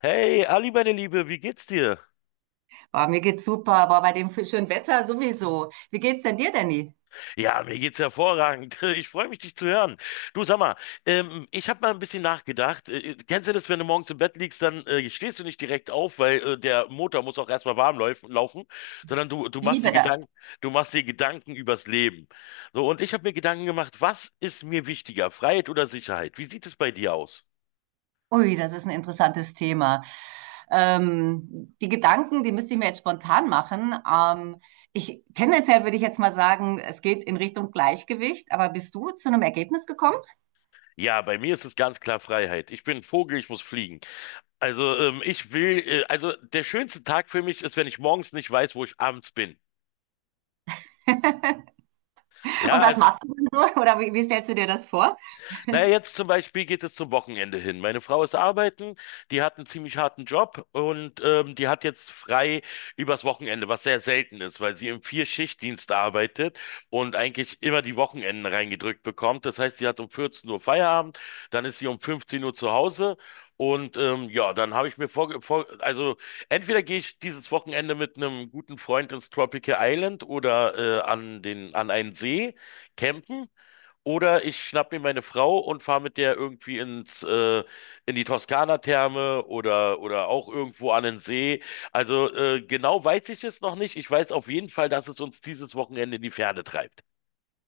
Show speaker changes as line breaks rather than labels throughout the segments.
Hey, Ali, meine Liebe, wie geht's dir?
Oh, mir geht's super, aber bei dem schönen Wetter sowieso. Wie geht's denn dir, Danny?
Ja, mir geht's hervorragend. Ich freue mich, dich zu hören. Du, sag mal, ich habe mal ein bisschen nachgedacht. Kennst du das, wenn du morgens im Bett liegst, dann stehst du nicht direkt auf, weil der Motor muss auch erstmal warm läuf laufen, sondern du machst dir
Liebe das.
Gedanken, du machst dir Gedanken übers Leben. So, und ich habe mir Gedanken gemacht, was ist mir wichtiger, Freiheit oder Sicherheit? Wie sieht es bei dir aus?
Ui, das ist ein interessantes Thema. Die Gedanken, die müsste ich mir jetzt spontan machen. Ich, tendenziell würde ich jetzt mal sagen, es geht in Richtung Gleichgewicht, aber bist du zu einem Ergebnis gekommen?
Ja, bei mir ist es ganz klar Freiheit. Ich bin ein Vogel, ich muss fliegen. Also ich will, also der schönste Tag für mich ist, wenn ich morgens nicht weiß, wo ich abends bin. Ja,
Und was
also
machst du denn so? Oder wie stellst du dir das vor?
naja, jetzt zum Beispiel geht es zum Wochenende hin. Meine Frau ist arbeiten, die hat einen ziemlich harten Job und die hat jetzt frei übers Wochenende, was sehr selten ist, weil sie im Vier-Schicht-Dienst arbeitet und eigentlich immer die Wochenenden reingedrückt bekommt. Das heißt, sie hat um 14 Uhr Feierabend, dann ist sie um 15 Uhr zu Hause. Und ja, dann habe ich mir also entweder gehe ich dieses Wochenende mit einem guten Freund ins Tropical Island oder an an einen See campen. Oder ich schnapp mir meine Frau und fahre mit der irgendwie in die Toskana-Therme oder auch irgendwo an den See. Also genau weiß ich es noch nicht. Ich weiß auf jeden Fall, dass es uns dieses Wochenende in die Ferne treibt.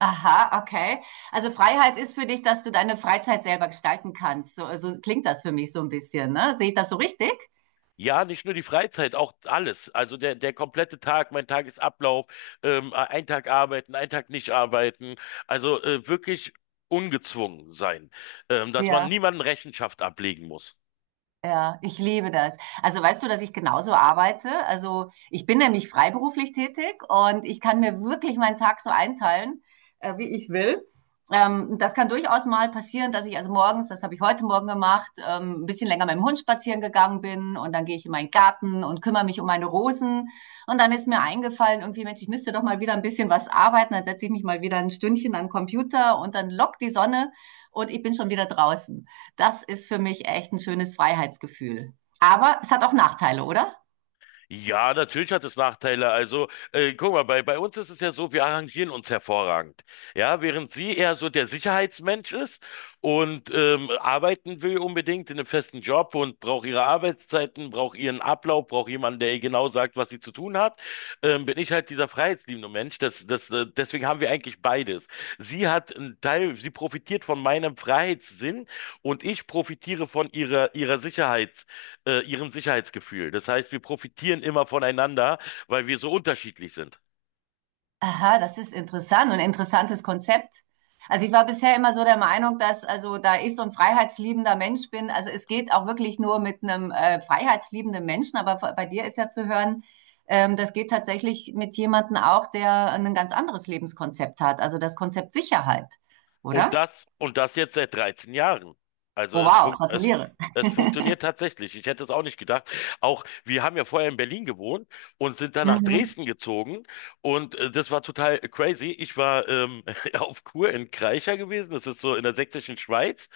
Aha, okay. Also Freiheit ist für dich, dass du deine Freizeit selber gestalten kannst. So, so klingt das für mich so ein bisschen, ne? Sehe ich das so richtig?
Ja, nicht nur die Freizeit, auch alles. Also der komplette Tag, mein Tagesablauf, ein Tag arbeiten, ein Tag nicht arbeiten. Also wirklich ungezwungen sein, dass man
Ja.
niemanden Rechenschaft ablegen muss.
Ja, ich liebe das. Also weißt du, dass ich genauso arbeite? Also ich bin nämlich freiberuflich tätig und ich kann mir wirklich meinen Tag so einteilen, wie ich will. Das kann durchaus mal passieren, dass ich also morgens, das habe ich heute Morgen gemacht, ein bisschen länger mit dem Hund spazieren gegangen bin und dann gehe ich in meinen Garten und kümmere mich um meine Rosen. Und dann ist mir eingefallen, irgendwie, Mensch, ich müsste doch mal wieder ein bisschen was arbeiten. Dann setze ich mich mal wieder ein Stündchen an den Computer und dann lockt die Sonne und ich bin schon wieder draußen. Das ist für mich echt ein schönes Freiheitsgefühl. Aber es hat auch Nachteile, oder?
Ja, natürlich hat es Nachteile. Also, guck mal, bei uns ist es ja so, wir arrangieren uns hervorragend. Ja, während sie eher so der Sicherheitsmensch ist und arbeiten will unbedingt in einem festen Job und braucht ihre Arbeitszeiten, braucht ihren Ablauf, braucht jemanden, der ihr genau sagt, was sie zu tun hat, bin ich halt dieser freiheitsliebende Mensch. Deswegen haben wir eigentlich beides. Sie hat einen Teil, sie profitiert von meinem Freiheitssinn und ich profitiere von ihrer Sicherheit ihrem Sicherheitsgefühl. Das heißt, wir profitieren immer voneinander, weil wir so unterschiedlich sind.
Aha, das ist interessant und ein interessantes Konzept. Also ich war bisher immer so der Meinung, dass also da ich so ein freiheitsliebender Mensch bin, also es geht auch wirklich nur mit einem freiheitsliebenden Menschen, aber bei dir ist ja zu hören, das geht tatsächlich mit jemandem auch, der ein ganz anderes Lebenskonzept hat, also das Konzept Sicherheit,
Und
oder?
das jetzt seit 13 Jahren. Also
Oh
es,
wow,
fun es,
gratuliere.
es funktioniert tatsächlich. Ich hätte es auch nicht gedacht. Auch wir haben ja vorher in Berlin gewohnt und sind dann nach
Mhm.
Dresden gezogen. Und das war total crazy. Ich war auf Kur in Kreischer gewesen. Das ist so in der sächsischen Schweiz.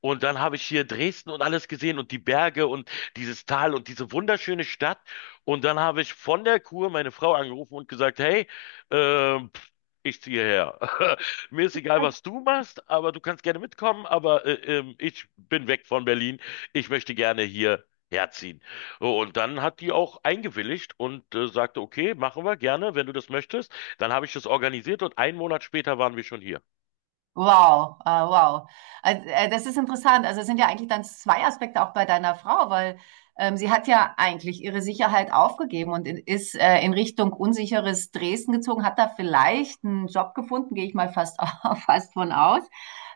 Und dann habe ich hier Dresden und alles gesehen und die Berge und dieses Tal und diese wunderschöne Stadt. Und dann habe ich von der Kur meine Frau angerufen und gesagt, hey, ähm, pff, ich ziehe her. Mir ist egal, was du machst, aber du kannst gerne mitkommen, aber ich bin weg von Berlin. Ich möchte gerne hier herziehen. So, und dann hat die auch eingewilligt und sagte, okay, machen wir gerne, wenn du das möchtest. Dann habe ich das organisiert und einen Monat später waren wir schon hier.
Wow, wow. Also, das ist interessant. Also es sind ja eigentlich dann zwei Aspekte auch bei deiner Frau, weil sie hat ja eigentlich ihre Sicherheit aufgegeben und ist in Richtung unsicheres Dresden gezogen, hat da vielleicht einen Job gefunden, gehe ich mal fast, fast von aus.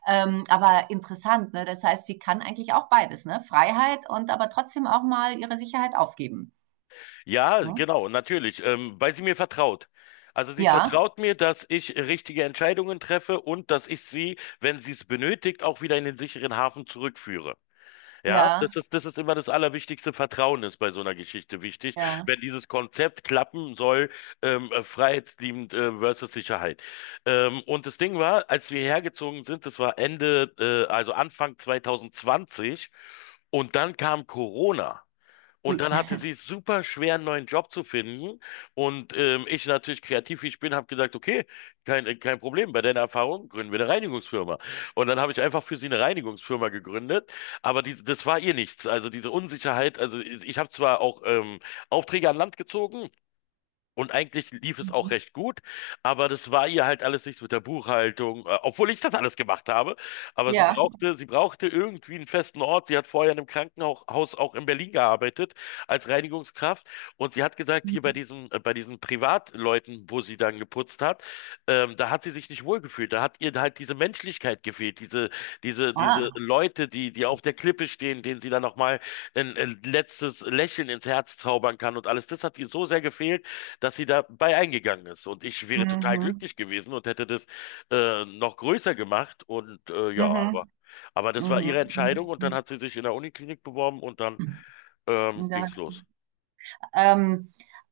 Aber interessant, ne? Das heißt, sie kann eigentlich auch beides, ne? Freiheit und aber trotzdem auch mal ihre Sicherheit aufgeben.
Ja,
Ne?
genau, natürlich, weil sie mir vertraut. Also sie
Ja,
vertraut mir, dass ich richtige Entscheidungen treffe und dass ich sie, wenn sie es benötigt, auch wieder in den sicheren Hafen zurückführe. Ja,
ja,
das ist immer das Allerwichtigste. Vertrauen ist bei so einer Geschichte wichtig,
ja.
wenn dieses Konzept klappen soll, freiheitsliebend, versus Sicherheit. Und das Ding war, als wir hergezogen sind, das war also Anfang 2020 und dann kam Corona. Und
Ui.
dann hatte sie es super schwer, einen neuen Job zu finden. Und ich natürlich kreativ, wie ich bin, habe gesagt, okay, kein Problem, bei deiner Erfahrung gründen wir eine Reinigungsfirma. Und dann habe ich einfach für sie eine Reinigungsfirma gegründet. Aber die, das war ihr nichts. Also diese Unsicherheit, also ich habe zwar auch Aufträge an Land gezogen, und eigentlich lief es auch
Mhm.
recht gut, aber das war ihr halt alles nichts mit der Buchhaltung, obwohl ich das alles gemacht habe. Aber
Ja.
sie brauchte irgendwie einen festen Ort. Sie hat vorher in einem Krankenhaus auch in Berlin gearbeitet als Reinigungskraft und sie hat gesagt, hier bei
Mhm.
bei diesen Privatleuten, wo sie dann geputzt hat, da hat sie sich nicht wohlgefühlt. Da hat ihr halt diese Menschlichkeit gefehlt, diese
Ah.
Leute, die auf der Klippe stehen, denen sie dann nochmal ein letztes Lächeln ins Herz zaubern kann und alles. Das hat ihr so sehr gefehlt, dass sie dabei eingegangen ist. Und ich wäre total
Mhm.
glücklich gewesen und hätte das noch größer gemacht. Und ja,
Mhm.
aber das war
Mhm.
ihre
Mhm.
Entscheidung und dann
Mhm.
hat sie sich in der Uniklinik beworben und dann
Ja,
ging's los.
ähm,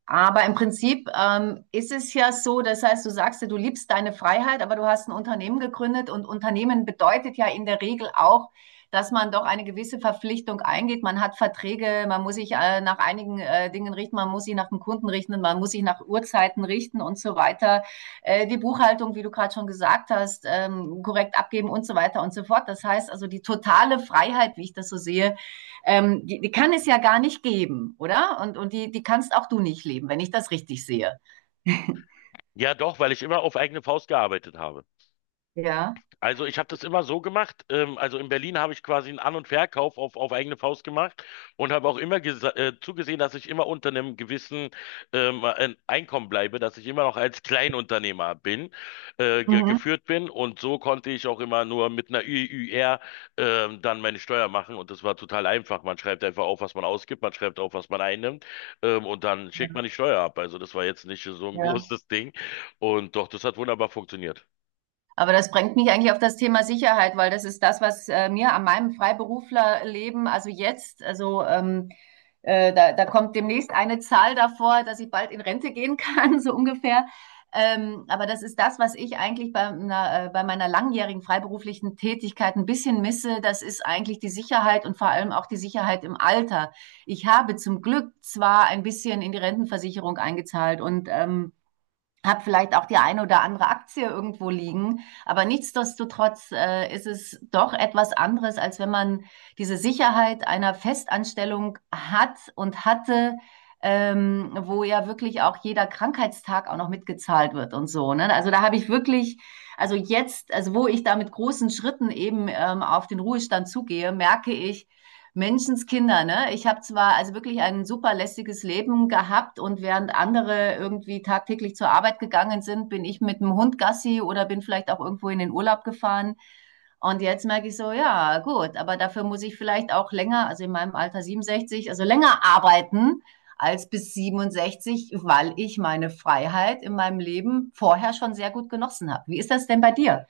aber im Prinzip ist es ja so, das heißt, du sagst ja, du liebst deine Freiheit, aber du hast ein Unternehmen gegründet und Unternehmen bedeutet ja in der Regel auch, dass man doch eine gewisse Verpflichtung eingeht. Man hat Verträge, man muss sich nach einigen Dingen richten, man muss sich nach dem Kunden richten, man muss sich nach Uhrzeiten richten und so weiter. Die Buchhaltung, wie du gerade schon gesagt hast, korrekt abgeben und so weiter und so fort. Das heißt also, die totale Freiheit, wie ich das so sehe, die kann es ja gar nicht geben, oder? Und die kannst auch du nicht leben, wenn ich das richtig sehe.
Ja, doch, weil ich immer auf eigene Faust gearbeitet habe.
Ja.
Also ich habe das immer so gemacht. Also in Berlin habe ich quasi einen An- und Verkauf auf eigene Faust gemacht und habe auch immer zugesehen, dass ich immer unter einem gewissen ein Einkommen bleibe, dass ich immer noch als Kleinunternehmer bin, ge
Mhm.
geführt bin. Und so konnte ich auch immer nur mit einer ÜÜR dann meine Steuer machen. Und das war total einfach. Man schreibt einfach auf, was man ausgibt, man schreibt auf, was man einnimmt, und dann
Ja,
schickt man die Steuer ab. Also das war jetzt nicht so ein
ja.
großes Ding. Und doch, das hat wunderbar funktioniert.
Aber das bringt mich eigentlich auf das Thema Sicherheit, weil das ist das, was mir an meinem Freiberuflerleben, also jetzt, also da kommt demnächst eine Zahl davor, dass ich bald in Rente gehen kann, so ungefähr. Aber das ist das, was ich eigentlich bei meiner langjährigen freiberuflichen Tätigkeit ein bisschen misse. Das ist eigentlich die Sicherheit und vor allem auch die Sicherheit im Alter. Ich habe zum Glück zwar ein bisschen in die Rentenversicherung eingezahlt und habe vielleicht auch die eine oder andere Aktie irgendwo liegen. Aber nichtsdestotrotz ist es doch etwas anderes, als wenn man diese Sicherheit einer Festanstellung hat und hatte, wo ja wirklich auch jeder Krankheitstag auch noch mitgezahlt wird und so. Ne? Also da habe ich wirklich, also jetzt, also wo ich da mit großen Schritten eben auf den Ruhestand zugehe, merke ich, Menschenskinder, ne? Ich habe zwar also wirklich ein super lässiges Leben gehabt und während andere irgendwie tagtäglich zur Arbeit gegangen sind, bin ich mit dem Hund Gassi oder bin vielleicht auch irgendwo in den Urlaub gefahren. Und jetzt merke ich so, ja, gut, aber dafür muss ich vielleicht auch länger, also in meinem Alter 67, also länger arbeiten als bis 67, weil ich meine Freiheit in meinem Leben vorher schon sehr gut genossen habe. Wie ist das denn bei dir?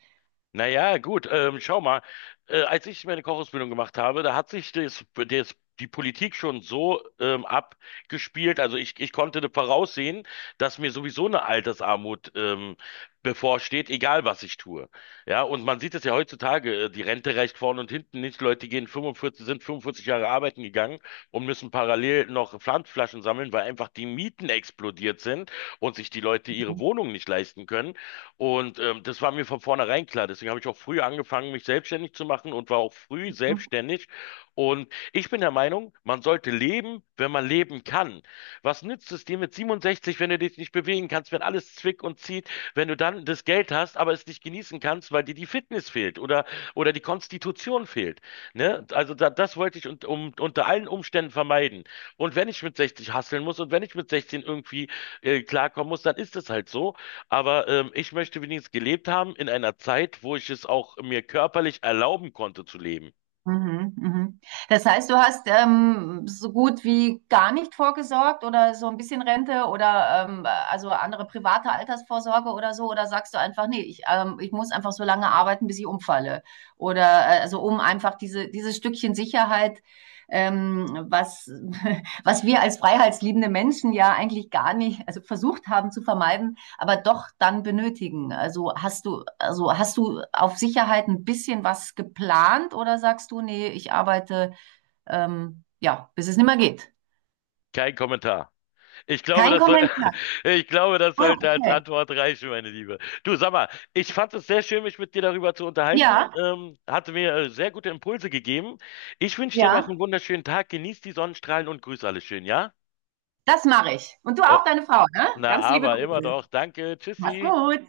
Naja, gut, schau mal. Als ich meine Kochausbildung gemacht habe, da hat sich die Politik schon so abgespielt. Also ich konnte da voraussehen, dass mir sowieso eine Altersarmut bevorsteht, egal was ich tue. Ja, und man sieht es ja heutzutage, die Rente reicht vorne und hinten nicht. Leute gehen 45, sind 45 Jahre arbeiten gegangen und müssen parallel noch Pfandflaschen sammeln, weil einfach die Mieten explodiert sind und sich die Leute ihre Wohnung nicht leisten können. Und das war mir von vornherein klar. Deswegen habe ich auch früh angefangen, mich selbstständig zu machen und war auch früh selbstständig. Und ich bin der Meinung, man sollte leben, wenn man leben kann. Was nützt es dir mit 67, wenn du dich nicht bewegen kannst, wenn alles zwickt und zieht, wenn du dann das Geld hast, aber es nicht genießen kannst, weil dir die Fitness fehlt oder die Konstitution fehlt. Ne? Also da, das wollte ich und, um, unter allen Umständen vermeiden. Und wenn ich mit 60 hasseln muss und wenn ich mit 16 irgendwie klarkommen muss, dann ist es halt so. Aber ich möchte wenigstens gelebt haben in einer Zeit, wo ich es auch mir körperlich erlauben konnte zu leben.
Mhm, mhm. Das heißt, du hast so gut wie gar nicht vorgesorgt oder so ein bisschen Rente oder also andere private Altersvorsorge oder so, oder sagst du einfach, nee, ich muss einfach so lange arbeiten, bis ich umfalle. Oder also um einfach dieses Stückchen Sicherheit, ähm, was, was wir als freiheitsliebende Menschen ja eigentlich gar nicht, also versucht haben zu vermeiden, aber doch dann benötigen. Also hast du auf Sicherheit ein bisschen was geplant oder sagst du, nee, ich arbeite ja, bis es nicht mehr geht?
Kein Kommentar. Ich glaube,
Kein
das soll,
Kommentar.
ich glaube, das
Ah,
sollte als
okay.
Antwort reichen, meine Liebe. Du, sag mal, ich fand es sehr schön, mich mit dir darüber zu unterhalten.
Ja,
Hatte mir sehr gute Impulse gegeben. Ich wünsche dir noch
ja,
einen wunderschönen Tag. Genieß die Sonnenstrahlen und grüß alle schön, ja?
das mache ich. Und du
Oh,
auch deine Frau, ne?
na,
Ganz liebe
aber immer
Grüße.
doch. Danke.
Mach's
Tschüssi.
gut.